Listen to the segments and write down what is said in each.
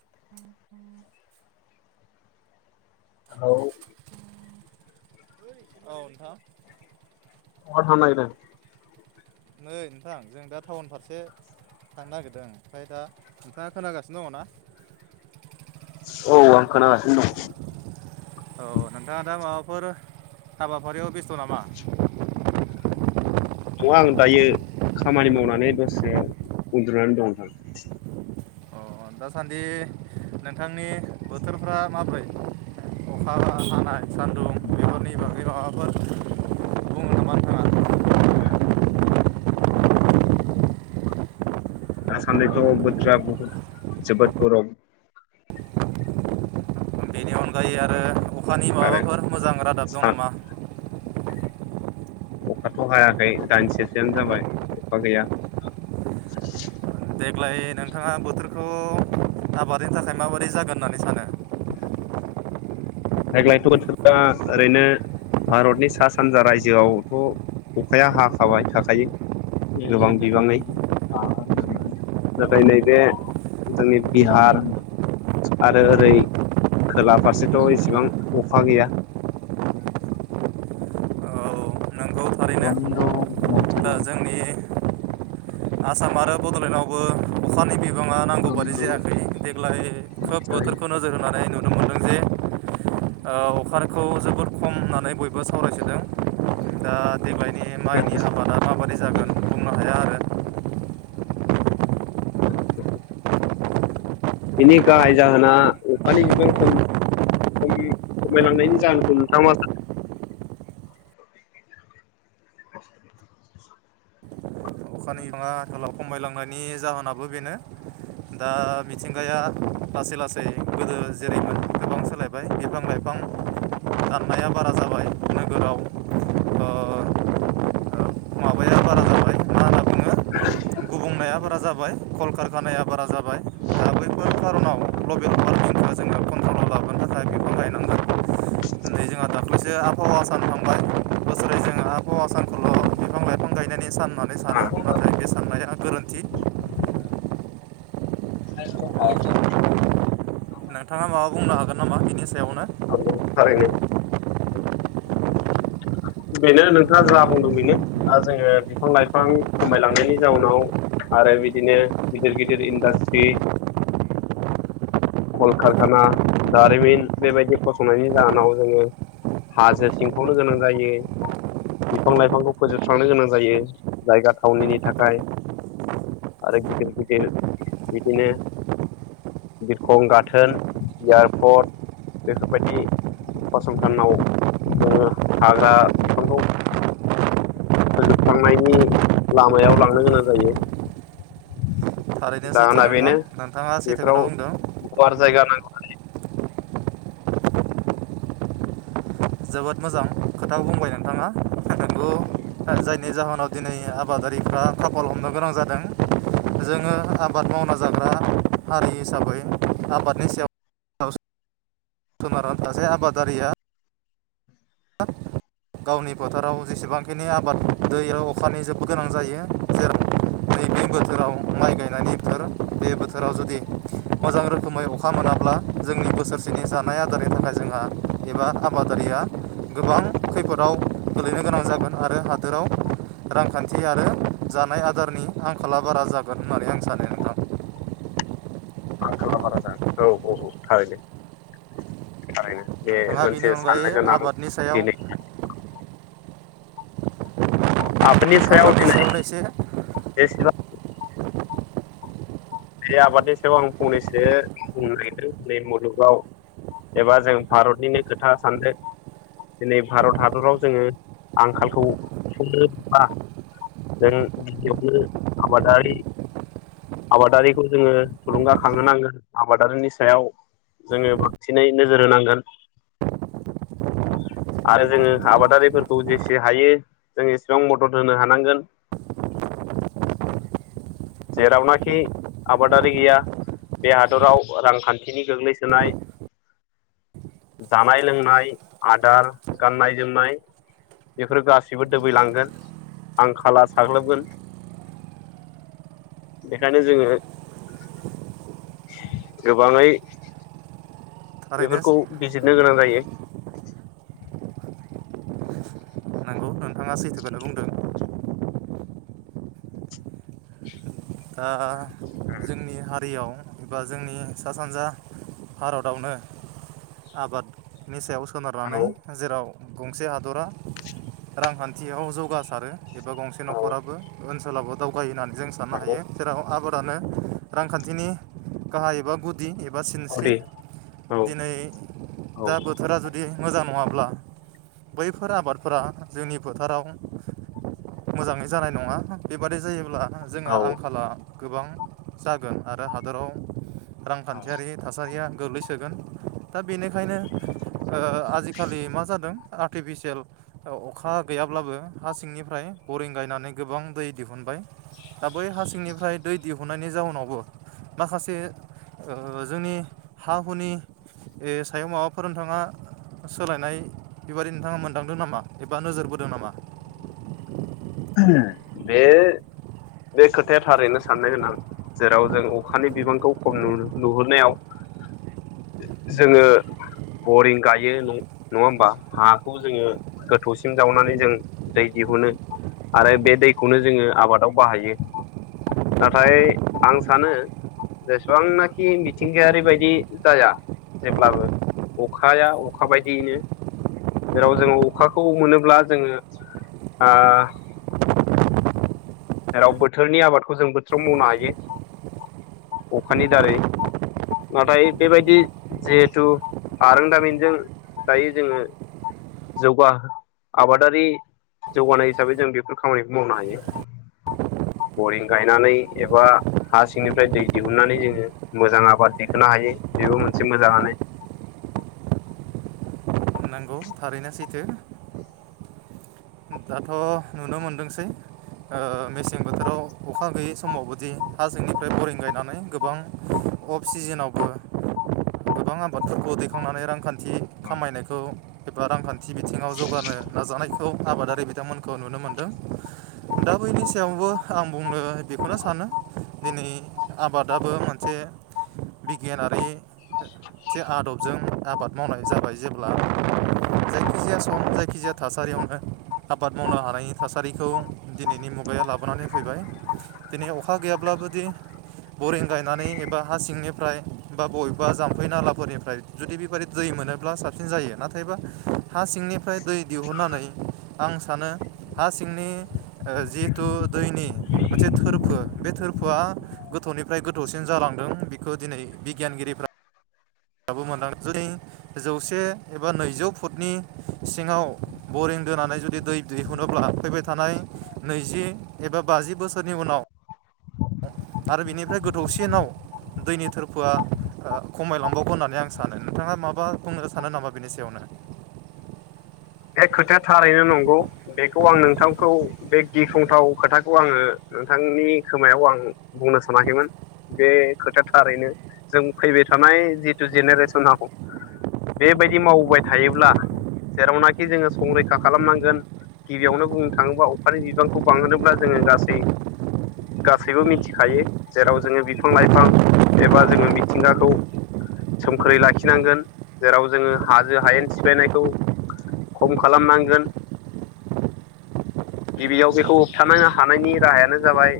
[inaudible] औ औ नोंथां बहा थांनो नागिरदों! नै नोंथां जों दा टाउन फारसे थांनो नागिरदों। ओमफाय दा नोंथाङा खोनागासिनो दङ ना? औ आं खोनागासिनो दं औ नोंथाङा दा माबाफोर हाबाफारियाव बेस्थ' नामा? नङा आं दायो खामानि मावनानै दसे उन्दुनानै दं नोंथां । अ दासान्दि नोंथांनि बोथोरफ्रा माब्रै? अखा हानाय सान्दुं बेफोरनि बागै माबाफोर बुङो नामा नोंथाङा? दासान्दिथ' बोथोरा बहुद जोबोद गरम । बिनि अनगायै आरो अखानि आरो माबाफोर मोजां रादाब दं सा नामा? अखाथ' हायाखै दाइनसेसोआनो जाबाय अखा गैया । देग्लाय नोंथाङा बोथोरखौ आबादनि थाखाय माबोरै जागोन होननानै सानो? देग्लायथ' दा ओरैनो भारतनि सा सानजा रायजोआवथ' अखाया हाखाबाय थाखायो गोबां बिबाङै नाथाय नैबे जोंनि बिहार आरो ओरै खोला फारसे थ' इसेबां अखा गैया औ नंगौ थारैनो रन्द दा मनसरि जोंनि आसाम आरो बड'लेण्डआवबो अखानि बि बाङा नांगौ बादि जायाखै देग्लाय खोब बोथोरखौ नोजोर होनानै नुनो मोनदों जे ओ अखाखौ जोबोद खम होननानै बयबो सावरायसोदों। दा देग्लायनि माइनि आबादा माबायदि जागोन बुंनो हाया आरो । [inaudible] बिनि गाहाय जाहोना अखानि बिबां खम खम खमायलांनायनि जाहोनखौ नोंथाङा मा सानो? [unintelligible] अखानि बिबाङा थलाव खमायलांनायनि जाहोनाबो बेनो दा मिथिंगाया लासै लासै गोदो जेरैमोन गोबां सोलायबाय बिफां लाइफां दाननाया बारा जाबाय नोगोराव माबाया बारा जाबाय मा होन [inaudible] गुबुंनाया बारा जाबाय कलकारखानाया बारा जाबाय जाबाय दा बैफोर खार'नाव ग्लबेल वार्मिंखौ जोङो कन्ट्रलाव लाबोनो थाखाय बिफां गायनांगोन दिनै जोंहा दाख्लैसो आबहावा सान थांबाय बोसोरै जोङो आबहावा सानखौल' बिफां लाइफां गायनायनि सान नानै सानो नाथाय बे साननाया [unintelligible] गोरोन्थि [unintelligible] नोंथाङा माबा बुंनो हागोन नामा बिनि सायाव? [unintelligible] बेनो नोंथाङा जा बुंदों बेनो दा जोङो बिफां लाइफां खमायलांनायनि जाउनाव आरो बिदिनो गिदिर गिदिर इन्डास्ट्रि कलकारखाना दारिमिन बेबायदि फसंनायनि जाहोनाव जोङो हाजो सिंखावनो गोनां जायो बिफां लाइफांखौ फोजोबस्रांनो गोनां जायो जायगा थावनिनि थाखाय आरो गिदिर गिदिर बिदिनो खं गाथोन इयारपर्ट बेफोरबायदि फसंथानाव जोङो ओ हाग्रा बिफांखौ फोजोबख्रांनायनि लामायाव लांनो गोनां जायो । थारैनो सैथो नोंथां नोंथाङा सैथो बेफोराव खोना बुंदों । गुवार जायगा नांगौ जोबोद मोजां खोथाखौ बुंबाय नोंथाङा नोंगौ जायनि जाहोनाव दिनै आबादारिफ्रा खाफाल हमनो गोनां जादों । जोङो आबाद मावना जाग्रा हारि हिसाबै आबादनि सायाव सोनारना थाजाया आबादारिया गावनि फोथोराव जेसेबांखिनि आबाद दैयाव अखानि जोबोद गोनां जायो जेराव नैबे बोथोराव माइ गायनायनि बोथोर बे बोथोराव जुदि मोजां रोखोमै अखा मोनाब्ला जोंनि बोसोरसेनि जानाय आदारनि थाखाय जोंहा एबा आबादारिया गोबां खैफोदाव गोलैनो गोनां जागोन आरो हादोराव रांखान्थि आरो जानाय आदारनि आंखाला बारा जागोन होननानै आं सानो नोंथां आंखाला बारा जागोन औ औ औ थारैनो थारैनो बे नोंथाङा मोनसे बेनि साननो अनगायै गोनां आबादनि सायाव दिनै आब निसायाव फंनैसो [unintelligible] बे आबादनि सायाव आं फंनैसो बुंनो नागिरदों दिै मुलुगाव एबा जों भारतनिनो खोथा सानदो‌ दिनै भारत हादराव जोङो आंखालखौ सुफुंनोबा जों गिबियावनो आबादारि आबादारिखौ जोङो थुलुंगाखांहोनांगोन आबादारिनि सायाव जोङो बांसिनै नोजोर होनांगोन आरो जोङो आबादारिफोरखौ जेसे हायो जों एसेबां मदद होनो हानांगोन जेरावनाखि आबादारि गैया बे हादराव रांखान्थिनि गोग्लैसोनाय जानाय लोंनाय आदार गाननाय जोमनाय बेफोर गासैबो दोबैलांगोन आंखाला साग्लोबगोन बेखायनो जोङो गोबाङै थारैनो बेफोरखौ बिजिरनो गोनां जायो नंगौ नोंथाङा सैथोखौनो बुंदों दा जोंनि हा दैयाव बा जोंनि सा सानजा भारतावनो आबादनि सायाव सा नारनानै औ जेराव गंसे हादरा रांखान्थियाव जौगासारो एबा गंसे न'खराबो ओनसोलावबो दावगायो होननानै जों साननो हायो आबादानो रांखान्थिनि गाहाय एबा गुद दि एबा औ सिनस्रि दे औ दिनै औ दा बोथोरा जुदि मोजां नङाब्ला बैफोर आबादफोरा जोंनि फोथाराव मोजाङै जानाय नङा बेबादि जायोब्ला जोङो आं औ गोबां जागोन आरो हादराव रांखान्थियारि थासारिया गोग्लैसोगोन दा बेनिखायनो ओ आजिखालि मा जादों आर्टिफिसियेल ओ अखा गैयाब्लाबो हा सिंनिफ्राय बरिं गायनानै गोबां दै दिहुनबाय बै हा सिंनिफ्राय दै दिहुननायनि जाउनावबो माखासे ओ जोंनि हा हुनि सायाव माबाफोर नोंथाङा सोलायनाय बेबादि नोंथाङा मोनदांदों नामा एबा नोजोरबोदों नामा बे बे खोथाया थारैनो साननो गोनां जेराव जों अखानि बिबांखौ खम नुहुरनायाव जोङो बरिं गायो नङा होमबा हाखौ जोङो गोथौसिम जावनानै जों दै दिहुनो आरो बे दैखौनो जोङो आबादाव बाहायो नाथाय आं सानो जेसेबांनाखि मिथिंगायारि बायदि जाया जेब्लाबो अखाया अखा बायदियैनो जेराव जोङो अखाखौ मोनोब्ला जोङो आ जेराव बोथोरनि आबादखौ जों बोथोराव मावनो हायो अखानि दारै नाथाय बेबायदि जिहेथु आरोंदामिनजों दायो जोङो जौगा आबादारि जौगानाय हिसाबै जों बेफोर खामानिखौ मावनो हायो बरिं गायनानै एबा हा सिंनिफ्राय दै दिहुनन्नानै जोङो मोजां आबाद दिखोनो हायो बेबो मोनसे मोजाङानो थानांगौ थारैनो सैथो दाथ' नुनो मोनदोंसै ओ मेसें ओ बोथोराव अखा गैयै समावबोदि हाजोंनिफ्राय बरिं गायनानै गोबां अफ सिजोनावबो गोबां आबादफोरखौ दैखांनानै रांखान्थि थि खामायनायखौ एबा रांखान्थि बिथिङाव जौगानो नाजानायखौ आबादारि बिथांमोनखौ नुनो मोनदों दा बैनि सायावबो आं बुंनो बेखौनो सानो दिनै आबादाबो मोनसे बिगियानारिसे आदबजों आबाद मावनाय जाबाय जेब्ला जायखिजाया सम जायखिजाया थासारियावनो आबाद मावनो हानायनि थासारिखौ दिनैनि मुगाया लाबोनानै होफैबाय दिनै अखा गैयाब्लाबोदि बरिं गायनानै एबा हा सिंनिफ्राय बा बबेबा जाम्फै नालाफोरनिफ्राय जुदि बेबादि दै मोनोब्ला साबसिन जायो नाथायबा हा सिंनिफ्राय दै दिहुननानै आं सानो हा सिंनि ओ जिहेथु दैनि मोनसे थोरफो बे थोरफोआ गोथौनिफ्राय गोथौसिन जालांदों बेखौ दिनै बिगियानगिरिफ्रा [unintelligible] जेरै जौसे एबा नैजौ फुटनि सिङाव बरिं दोनानै जुदि दै दिहुनोब्ला फैबाय थानाय नैजि एबा बाजि बोसोरनि उनाव आरो बिनिफ्राय गोथौसिनाव दैनि थोरफोआ ओ खमायलांबावगोन होननानै आं सानो नोंथाङा माबा बुंनो सानो नामा बिनि सायावनो बे खोथाया थारैनो नंगौ बेखौ आं नोंथांखौ बे गिख्रंथाव खोथाखौ आङो नोंथांनि खोमायाव आं बुंनो सानाखैमोन बे खोथाया थारैनो जों फैबाय थानाय जिथु जेनेरेसन आव बेबायदि मावबोबाय थायोब्ला जेरावनाखि जोङो संरैखा खालामनांगोन गिबियावनो बुंनो थाङोबा अखानि बिबांखौ बांहोनोब्ला जोङो गासै गासैबो मिथिखायो जेराव जोङो बिफां लाइफां एबा जोङो मिथिंगाखौ सोमखोरै लाखिनांगोन जेराव जोङो हाजो हायेन सिफायनायखौ खम खालामनांगोन गिबियाव बेखौ होबथानो हानायनि राहायानो जाबाय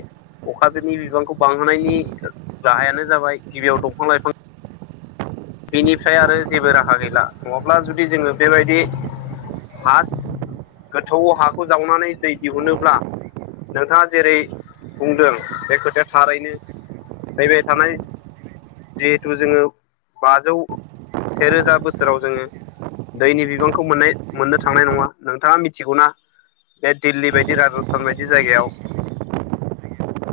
अखाफोरनि बिबांखौ बांहोनायनि राहायानो जाबाय गिबियाव दंफां-लाइफां बिनिफ्राय आरो जेबो राहा गैला नङाब्ला जुदि जोङो बेबायदि हा गोथौआव हाखौ जावनानै दै दिहुनोब्ला नोंथाङा जेरै बुंदों बे खोथाया थारैनो फैबाय थानाय जिहेथु जोङो बाजौ सेेरोजा बोसोराव जोङो दैनि बिबांखौ मोननाय मोननो थांनाय नङा नोंथाङा मिथिगौना बे दिल्ली बायदि राजस्थान बायदि जायगायाव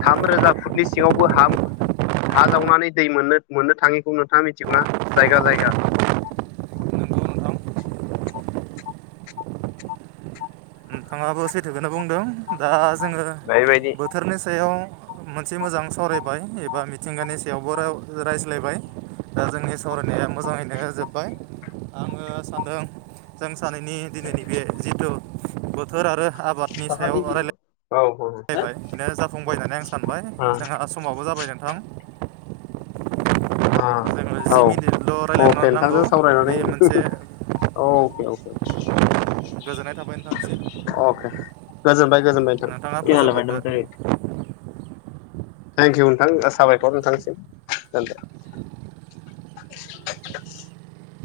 थाम रोजा फुटनि सिङावबो हा हा जावनानै दै मोननो मोननो थाङिखौ थाङा मिनथिगौना जायगा जायगा नंगौ नोंथां नोंथाङाबो सैथोखौनो बुंदों दा जोङो बेबायदि बोथोरनि सायाव मोनसे मोजां सावरायबाय एबा मिथिंगानि सायावबो राव रायज्लायबाय दा जोंनि सावरायनाया मोजाङैनो जोब्बाय आङो सानदों जों सानैनि दिनैनि बे जिथु बोथोर आरो आबादनि सायाव औ रायलाय लायबाय बेनो जाफुंबाय होननानै आं सानबाय औ जोंहा समाबो जाबाय नोंथां। जोङो ओ जि औ मिनिटल' रायलायनो अके नांगौ नोंथांजों बे सावरायनानै मोनसे [unintelligible] अ [inaudible] गोजोननाय थाबाय नोंथांनिसिम। गोजोन बाय [unintelligible] थेंकिउ नोंथां साबायखर नोंथांसिम [unintelligible]